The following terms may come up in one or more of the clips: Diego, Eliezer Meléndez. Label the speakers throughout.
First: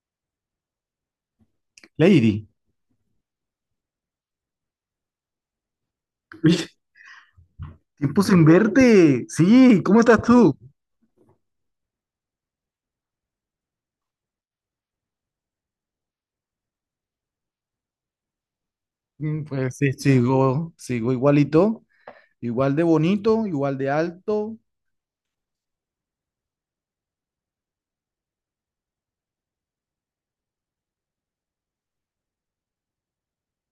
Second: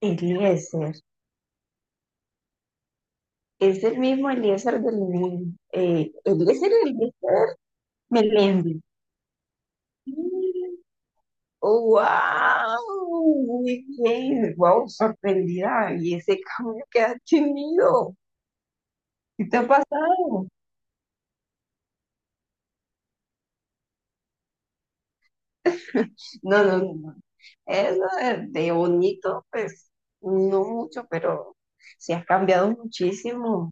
Speaker 1: Eliezer,
Speaker 2: Lady,
Speaker 1: es el mismo Eliezer del Eliezer Eliezer
Speaker 2: Tiempo sin
Speaker 1: Meléndez.
Speaker 2: verte. Sí, ¿cómo estás tú?
Speaker 1: Wow, muy bien, wow, sorprendida. Y ese cambio que has tenido, ¿qué te ha
Speaker 2: Pues sí,
Speaker 1: pasado?
Speaker 2: sigo, sigo igualito, igual de bonito, igual de alto.
Speaker 1: No, no, no, no. Eso de bonito, pues, no mucho, pero sí has cambiado muchísimo.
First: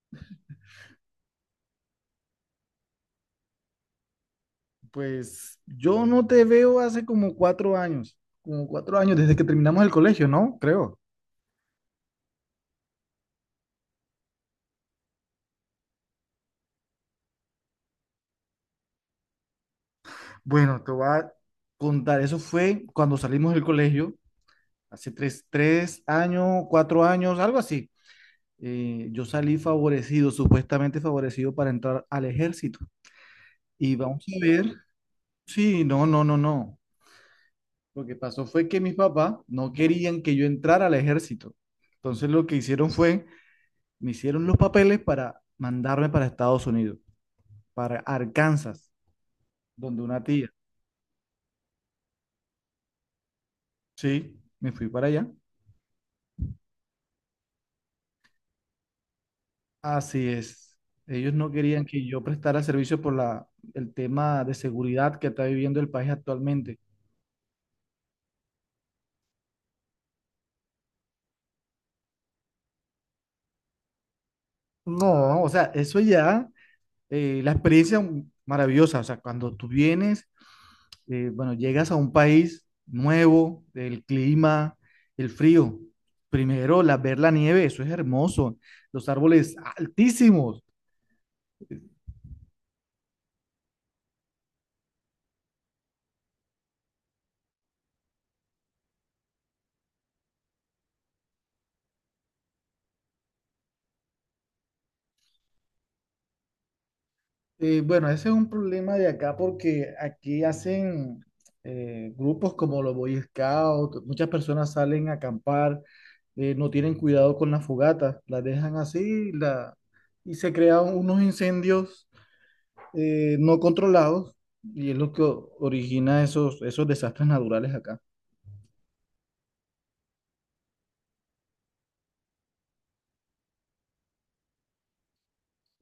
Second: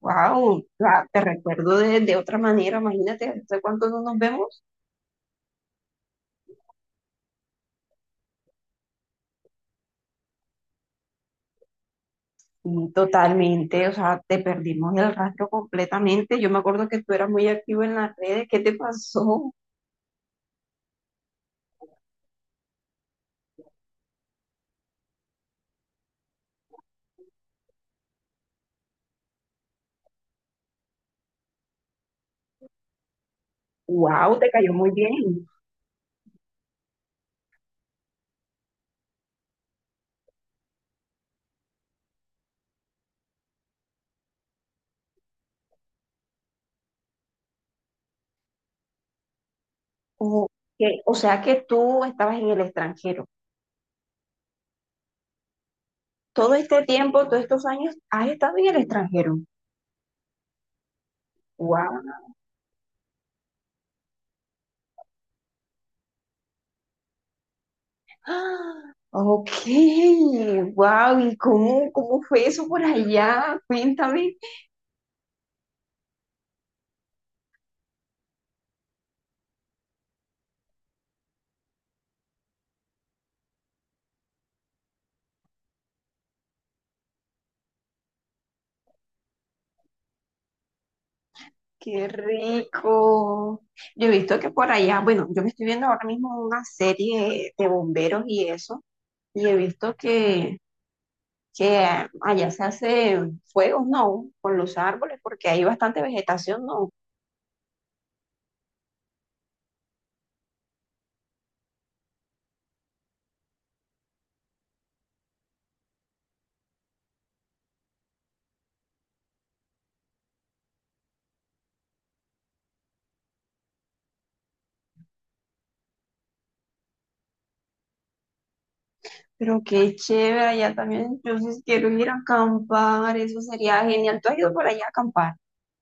Speaker 1: Wow, te recuerdo de otra manera, imagínate, ¿hace cuánto no nos vemos?
Speaker 2: Pues yo no te veo hace como 4 años, como 4 años desde que terminamos el colegio, ¿no? Creo.
Speaker 1: Sí, totalmente, o sea, te perdimos el rastro completamente. Yo me acuerdo que tú eras muy activo en las redes. ¿Qué te pasó?
Speaker 2: Bueno, te voy a contar, eso fue cuando salimos del colegio, hace tres años, 4 años, algo así. Yo salí favorecido, supuestamente favorecido para entrar al ejército. Y vamos
Speaker 1: ¡Wow!
Speaker 2: a
Speaker 1: Te
Speaker 2: ver.
Speaker 1: cayó muy bien.
Speaker 2: Sí, no, no, no, no. Lo que pasó fue que mis papás no querían que yo entrara al ejército. Entonces lo que hicieron fue, me hicieron los papeles para mandarme para Estados Unidos, para Arkansas, donde una
Speaker 1: O,
Speaker 2: tía.
Speaker 1: que, o sea que tú estabas en el extranjero.
Speaker 2: Sí, me fui para allá.
Speaker 1: Todo este tiempo, todos estos años, has estado en el extranjero.
Speaker 2: Así es. Ellos no querían
Speaker 1: ¡Wow!
Speaker 2: que yo prestara servicio por el tema de seguridad que está viviendo el país actualmente.
Speaker 1: Ok, wow, ¿y cómo, cómo fue eso por allá? Cuéntame,
Speaker 2: No, o sea, eso ya, la experiencia maravillosa, o sea, cuando tú vienes bueno, llegas a un país nuevo, el clima, el frío. Primero, ver la nieve, eso es hermoso. Los árboles altísimos.
Speaker 1: qué rico. Yo he visto que por allá, bueno, yo me estoy viendo ahora mismo una serie de bomberos y eso, y he visto que allá se hace fuegos, ¿no? Con los árboles, porque hay bastante vegetación, ¿no?
Speaker 2: Bueno, ese es un problema de acá porque aquí hacen grupos como los Boy Scouts, muchas personas salen a acampar, no tienen cuidado con las fogatas, las dejan así y se crean unos incendios no controlados, y es lo que origina esos desastres naturales acá.
Speaker 1: Pero qué chévere, allá también. Yo sí quiero ir a acampar, eso sería genial. ¿Tú has ido por allá a acampar?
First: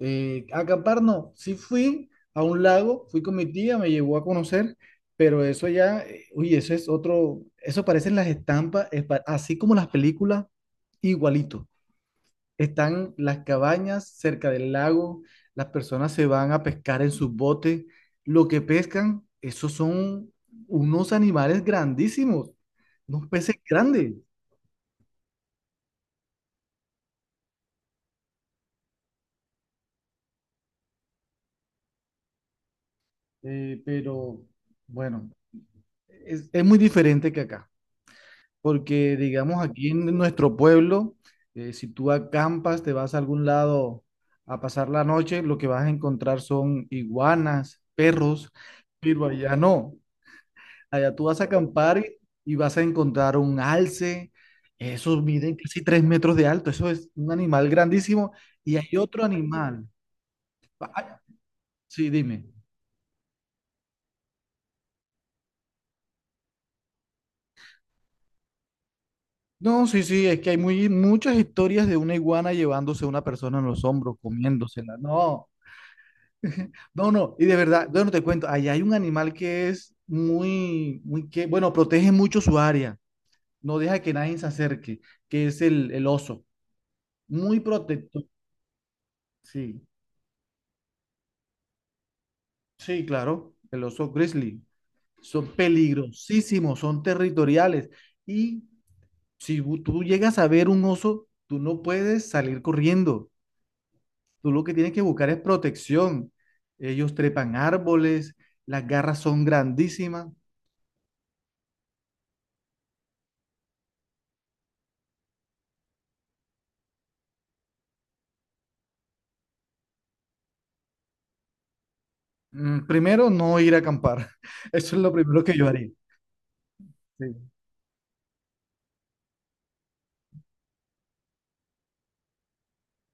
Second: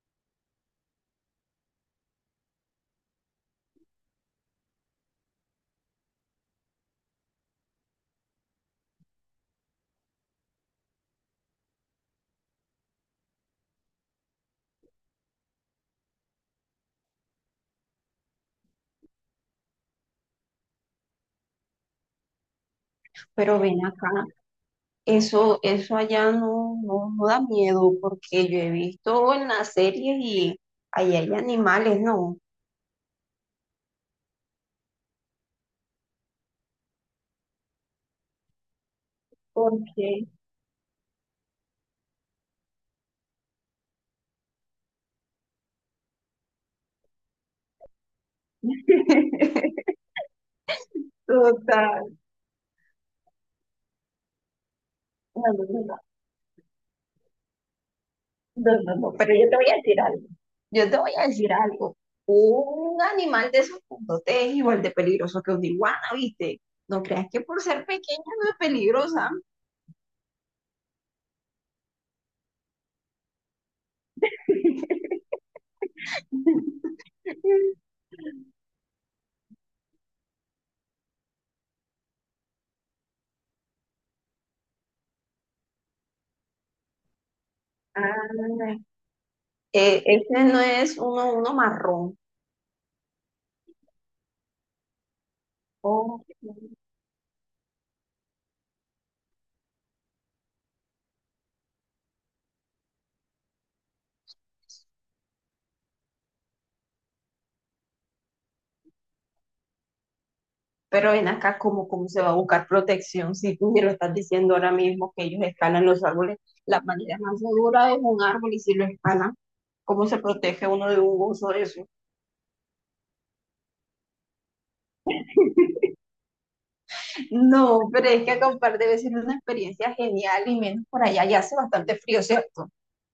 Speaker 2: Acampar no, sí fui a un lago, fui con mi tía, me llevó a conocer, pero eso ya, uy, eso es otro, eso parecen las estampas, es así como las películas, igualito. Están las cabañas cerca del lago, las personas se van a pescar en sus botes, lo que pescan, esos son unos animales grandísimos, unos peces
Speaker 1: Pero ven acá,
Speaker 2: grandes.
Speaker 1: eso allá no, no, no da miedo, porque yo he visto en las series y allá hay animales, ¿no?
Speaker 2: Pero bueno, es muy diferente que acá. Porque digamos aquí en
Speaker 1: Porque,
Speaker 2: nuestro pueblo, si tú acampas, te vas a algún lado a pasar la noche, lo que vas a encontrar son iguanas, perros, pero allá no. Allá tú vas a acampar
Speaker 1: total.
Speaker 2: y vas a encontrar un alce, esos miden casi
Speaker 1: Bueno,
Speaker 2: 3 metros de alto, eso es un animal grandísimo
Speaker 1: no,
Speaker 2: y
Speaker 1: no,
Speaker 2: hay
Speaker 1: no,
Speaker 2: otro
Speaker 1: pero yo te voy a
Speaker 2: animal.
Speaker 1: decir algo. Yo te voy
Speaker 2: Ah,
Speaker 1: a decir algo.
Speaker 2: sí, dime.
Speaker 1: Un animal de esos puntotes es igual de peligroso que un iguana, ¿viste? No creas que por ser pequeña no es peligrosa.
Speaker 2: No, sí, sí, es que hay muchas historias de una iguana llevándose a una persona en los hombros, comiéndosela. No. No, no, y de verdad, bueno, te cuento, allá hay un animal que es muy, muy bueno, protege mucho su área, no deja que nadie se acerque, que es el oso, muy protector,
Speaker 1: Ah,
Speaker 2: sí,
Speaker 1: este no es uno marrón.
Speaker 2: sí, claro, el oso grizzly, son
Speaker 1: Oh,
Speaker 2: peligrosísimos, son territoriales, y si tú llegas a ver un oso, tú no puedes salir corriendo, tú lo que tienes que buscar es protección, ellos trepan árboles, las garras son grandísimas.
Speaker 1: pero ven acá, ¿cómo, cómo se va a buscar protección si tú me lo estás diciendo ahora mismo que ellos escalan los árboles? La manera más segura es un árbol y si lo escalan, ¿cómo se protege uno de un oso de eso?
Speaker 2: Primero, no ir a acampar. Eso es lo primero que yo haría. Sí.
Speaker 1: No, pero es que acampar debe ser una experiencia genial y menos por allá ya hace bastante frío, ¿cierto?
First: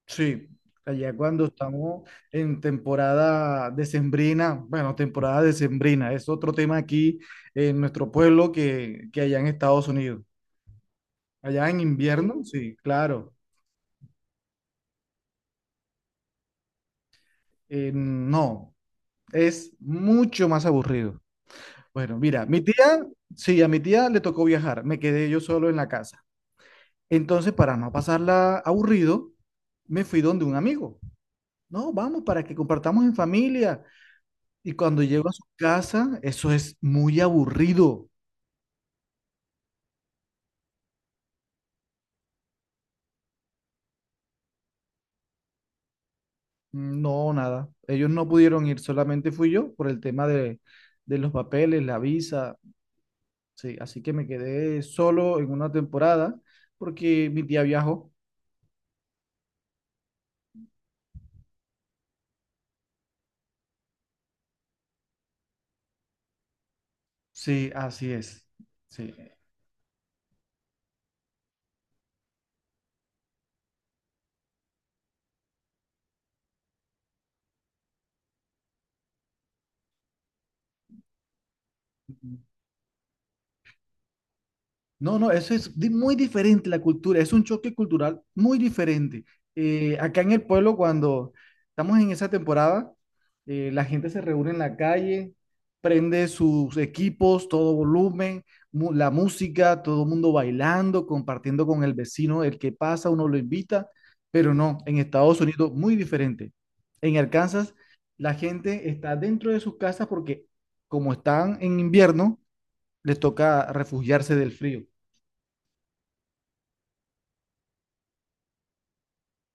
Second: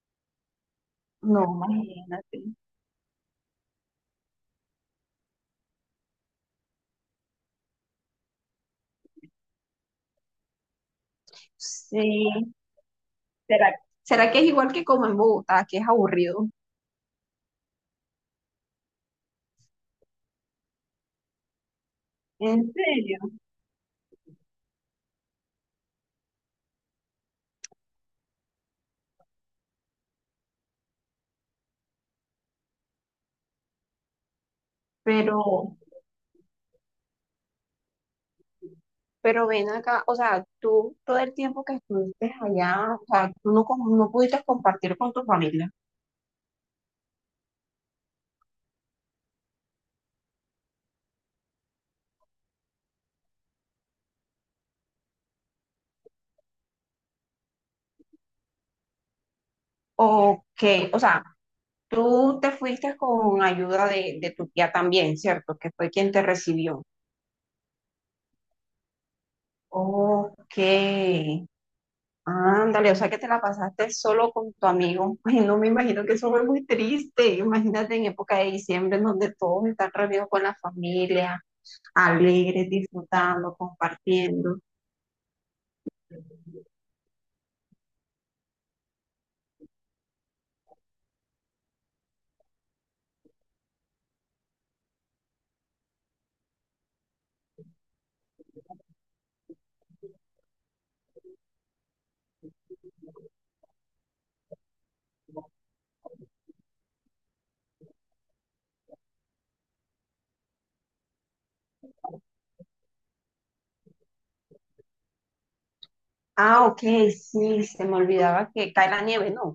Speaker 2: Sí. Allá
Speaker 1: No,
Speaker 2: cuando estamos
Speaker 1: imagínate.
Speaker 2: en temporada decembrina, bueno, temporada decembrina, es otro tema aquí en nuestro pueblo que allá en Estados Unidos. Allá en invierno,
Speaker 1: Sí,
Speaker 2: sí, claro.
Speaker 1: ¿será, será que es igual que como en Bogotá, que es aburrido?
Speaker 2: No, es mucho más aburrido. Bueno, mira, mi
Speaker 1: ¿En
Speaker 2: tía,
Speaker 1: serio?
Speaker 2: sí, a mi tía le tocó viajar, me quedé yo solo en la casa. Entonces, para no pasarla aburrido, me fui donde un amigo. No, vamos, para que compartamos en familia. Y cuando llego a su
Speaker 1: pero,
Speaker 2: casa, eso es muy aburrido.
Speaker 1: pero ven acá, o sea, tú todo el tiempo que estuviste allá, o sea, tú no, com- no pudiste compartir con tu familia.
Speaker 2: No, nada. Ellos no pudieron ir, solamente fui yo por el tema de los papeles, la visa. Sí, así que me quedé solo en una temporada porque mi tía viajó.
Speaker 1: O que, o sea, tú te fuiste con ayuda de tu tía también, ¿cierto? Que fue quien te recibió.
Speaker 2: Sí, así es. Sí.
Speaker 1: Ok. Ándale, o sea que te la pasaste solo con tu amigo. Ay, no me imagino que eso fue muy triste. Imagínate en época de diciembre en donde todos están reunidos con la familia, alegres, disfrutando, compartiendo.
Speaker 2: No, no, eso es muy diferente la cultura, es un choque cultural muy diferente. Acá en el pueblo, cuando estamos en esa temporada, la gente se reúne en la calle, prende sus equipos, todo volumen, la música, todo el mundo bailando, compartiendo con el vecino, el que pasa, uno lo invita, pero no, en Estados Unidos muy diferente. En Arkansas, la gente está dentro de sus casas porque como están en invierno, les toca refugiarse del frío.
Speaker 1: Ah, ok, sí, se me olvidaba que cae la nieve, no.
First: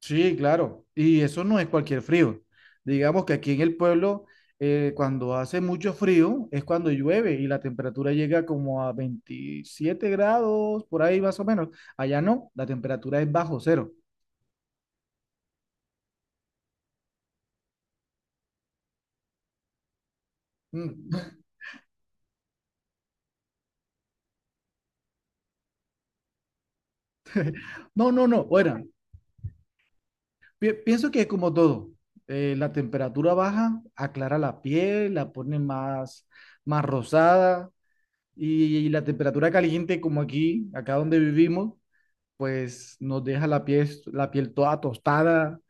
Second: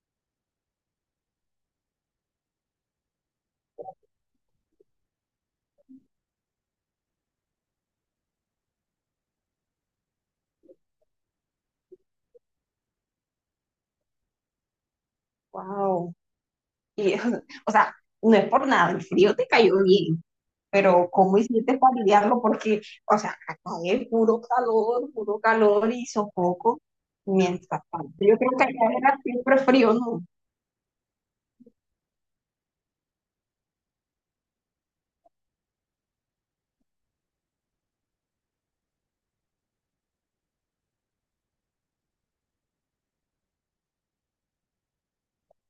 Speaker 2: Sí, claro. Y eso no es cualquier frío. Digamos que aquí en el pueblo, cuando hace mucho frío, es cuando llueve y la temperatura llega como a 27 grados, por ahí más o menos. Allá no, la temperatura es bajo cero.
Speaker 1: Wow. Y, o sea, no es por nada, el frío te cayó bien, pero
Speaker 2: Mm.
Speaker 1: ¿cómo hiciste para lidiarlo? Porque, o sea, acá es puro calor y sofoco, mientras
Speaker 2: No,
Speaker 1: tanto.
Speaker 2: no,
Speaker 1: Yo
Speaker 2: no.
Speaker 1: creo que
Speaker 2: Bueno,
Speaker 1: allá era siempre frío, ¿no?
Speaker 2: pienso que es como todo. La temperatura baja aclara la piel, la pone más rosada. Y la temperatura caliente como aquí, acá donde vivimos, pues nos deja la piel toda tostada.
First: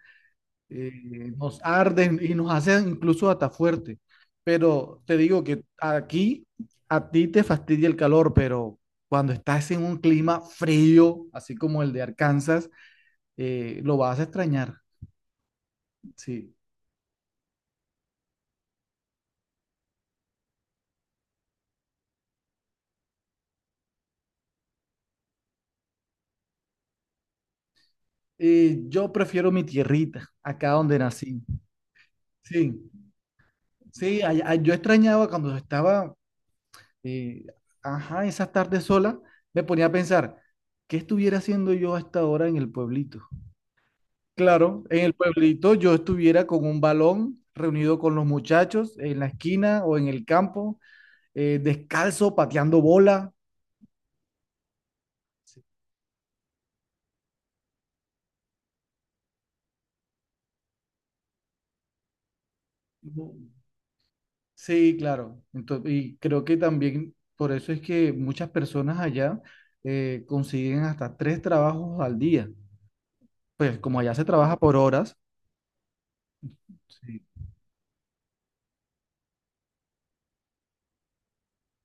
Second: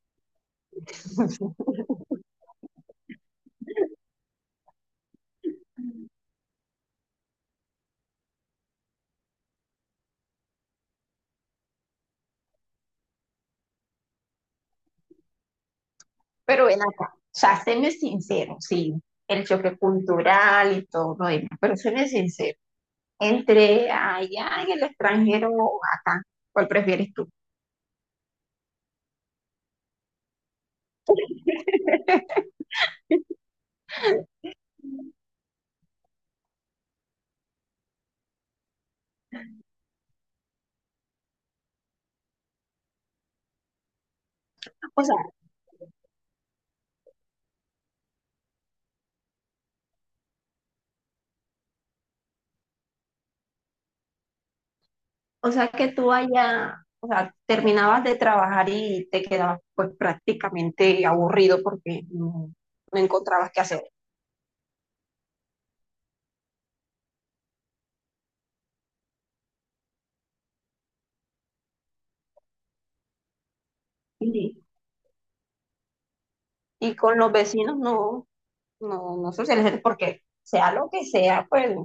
Speaker 2: eh, Nos arden y nos hacen incluso hasta fuerte. Pero te digo que aquí a ti te fastidia el calor, pero cuando estás en un clima frío, así como el de Arkansas, lo vas a extrañar, sí.
Speaker 1: Pero ven acá, o sea, séme sincero, sí, el choque cultural y todo lo demás, pero séme sincero, entre allá en el extranjero o acá, ¿cuál prefieres tú?
Speaker 2: Yo prefiero mi tierrita, acá donde nací. Sí, sí, yo extrañaba cuando estaba. Y, ajá, esas tardes solas me ponía a pensar, ¿qué estuviera haciendo yo a esta hora en el pueblito? Claro,
Speaker 1: O
Speaker 2: en el
Speaker 1: sea,
Speaker 2: pueblito yo estuviera con un balón reunido con los muchachos en la esquina o en el campo, descalzo, pateando bola.
Speaker 1: o
Speaker 2: Sí.
Speaker 1: sea que tú allá, o sea, terminabas de trabajar y te quedabas pues prácticamente aburrido porque no, no encontrabas qué hacer.
Speaker 2: Sí, claro. Entonces, y creo que también por eso es que muchas personas allá consiguen hasta tres trabajos al día. Pues como allá se
Speaker 1: Y,
Speaker 2: trabaja por horas.
Speaker 1: y con
Speaker 2: Sí.
Speaker 1: los vecinos no, no, no socializar, porque sea lo que sea, pues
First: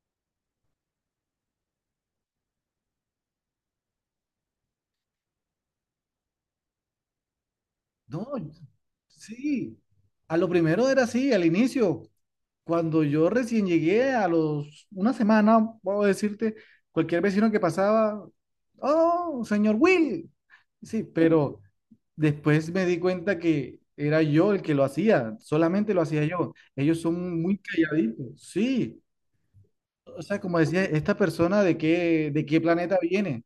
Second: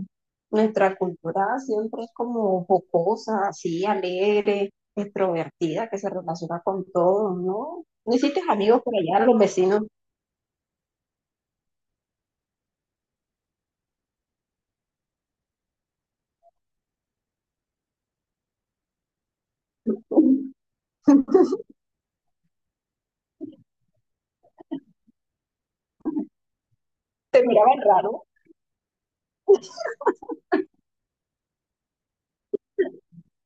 Speaker 1: nuestra cultura siempre es como jocosa, así, alegre, extrovertida, que se relaciona con todo, ¿no? No
Speaker 2: No,
Speaker 1: hiciste amigos por allá, los
Speaker 2: sí.
Speaker 1: vecinos
Speaker 2: A lo primero era así, al inicio. Cuando yo recién llegué a los una semana, puedo decirte, cualquier vecino que pasaba, oh, señor Will. Sí, pero después me di cuenta que era yo el que lo hacía, solamente lo hacía yo. Ellos son
Speaker 1: te
Speaker 2: muy
Speaker 1: miraban raro.
Speaker 2: calladitos, sí. O sea, como decía, esta persona de qué planeta viene.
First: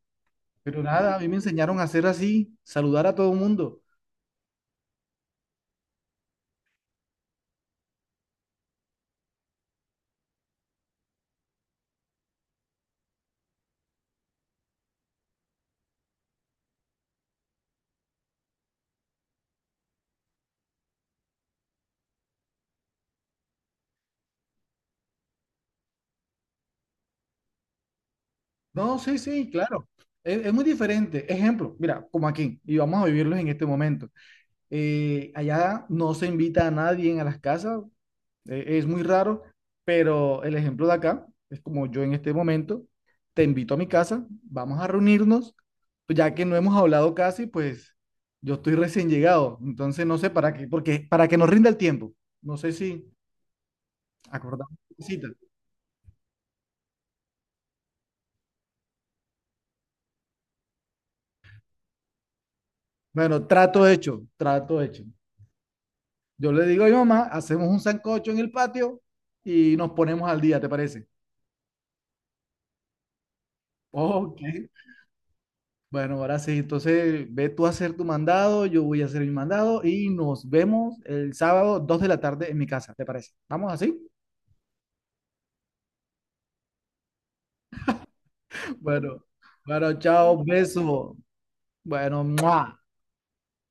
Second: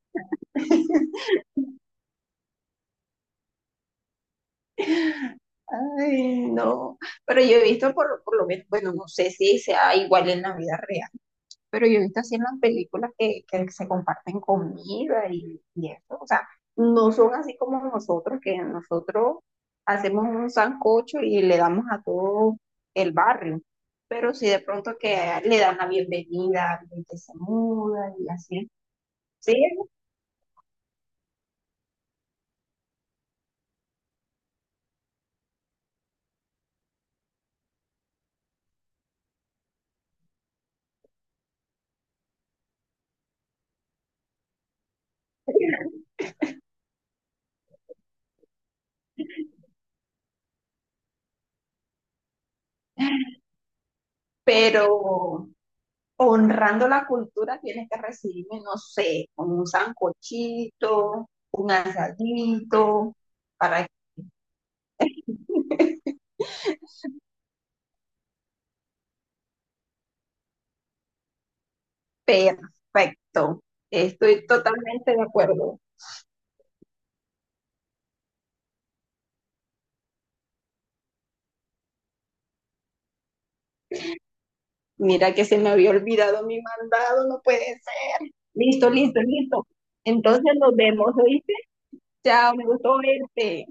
Speaker 2: Pero nada, a mí me enseñaron a hacer así, saludar a todo el mundo.
Speaker 1: Ay, no, pero yo he visto por lo menos, bueno, no sé si sea igual en la vida real, pero yo he visto así en las películas que se comparten comida y eso, o sea, no son así como nosotros, que nosotros hacemos un sancocho y le damos a todo el barrio, pero si de pronto que le dan la bienvenida a alguien que se muda y así,
Speaker 2: No, sí, sí,
Speaker 1: sí,
Speaker 2: claro. Es muy diferente. Ejemplo, mira, como aquí, y vamos a vivirlos en este momento. Allá no se invita a nadie a las casas, es muy raro, pero el ejemplo de acá es como yo en este momento, te invito a mi casa, vamos a reunirnos, pues ya que no hemos hablado casi, pues yo estoy recién llegado, entonces no sé para qué, porque para que nos rinda el tiempo. No sé si acordamos la cita.
Speaker 1: pero honrando la cultura tienes que recibirme, no sé, con un sancochito, un asadito,
Speaker 2: Bueno, trato
Speaker 1: para
Speaker 2: hecho, trato hecho. Yo le digo a mi mamá, hacemos un sancocho en el patio y nos ponemos al día, ¿te parece?
Speaker 1: perfecto,
Speaker 2: Ok.
Speaker 1: estoy totalmente de acuerdo.
Speaker 2: Bueno, ahora sí, entonces ve tú a hacer tu mandado, yo voy a hacer mi mandado y nos vemos el sábado 2 de la tarde en mi casa, ¿te parece? ¿Vamos así?
Speaker 1: Mira que se me había olvidado mi mandado, no puede ser. Listo, listo,
Speaker 2: Bueno,
Speaker 1: listo.
Speaker 2: bueno, chao,
Speaker 1: Entonces nos vemos,
Speaker 2: beso.
Speaker 1: ¿oíste?
Speaker 2: Bueno,
Speaker 1: Chao, me
Speaker 2: ¡mua!
Speaker 1: gustó verte.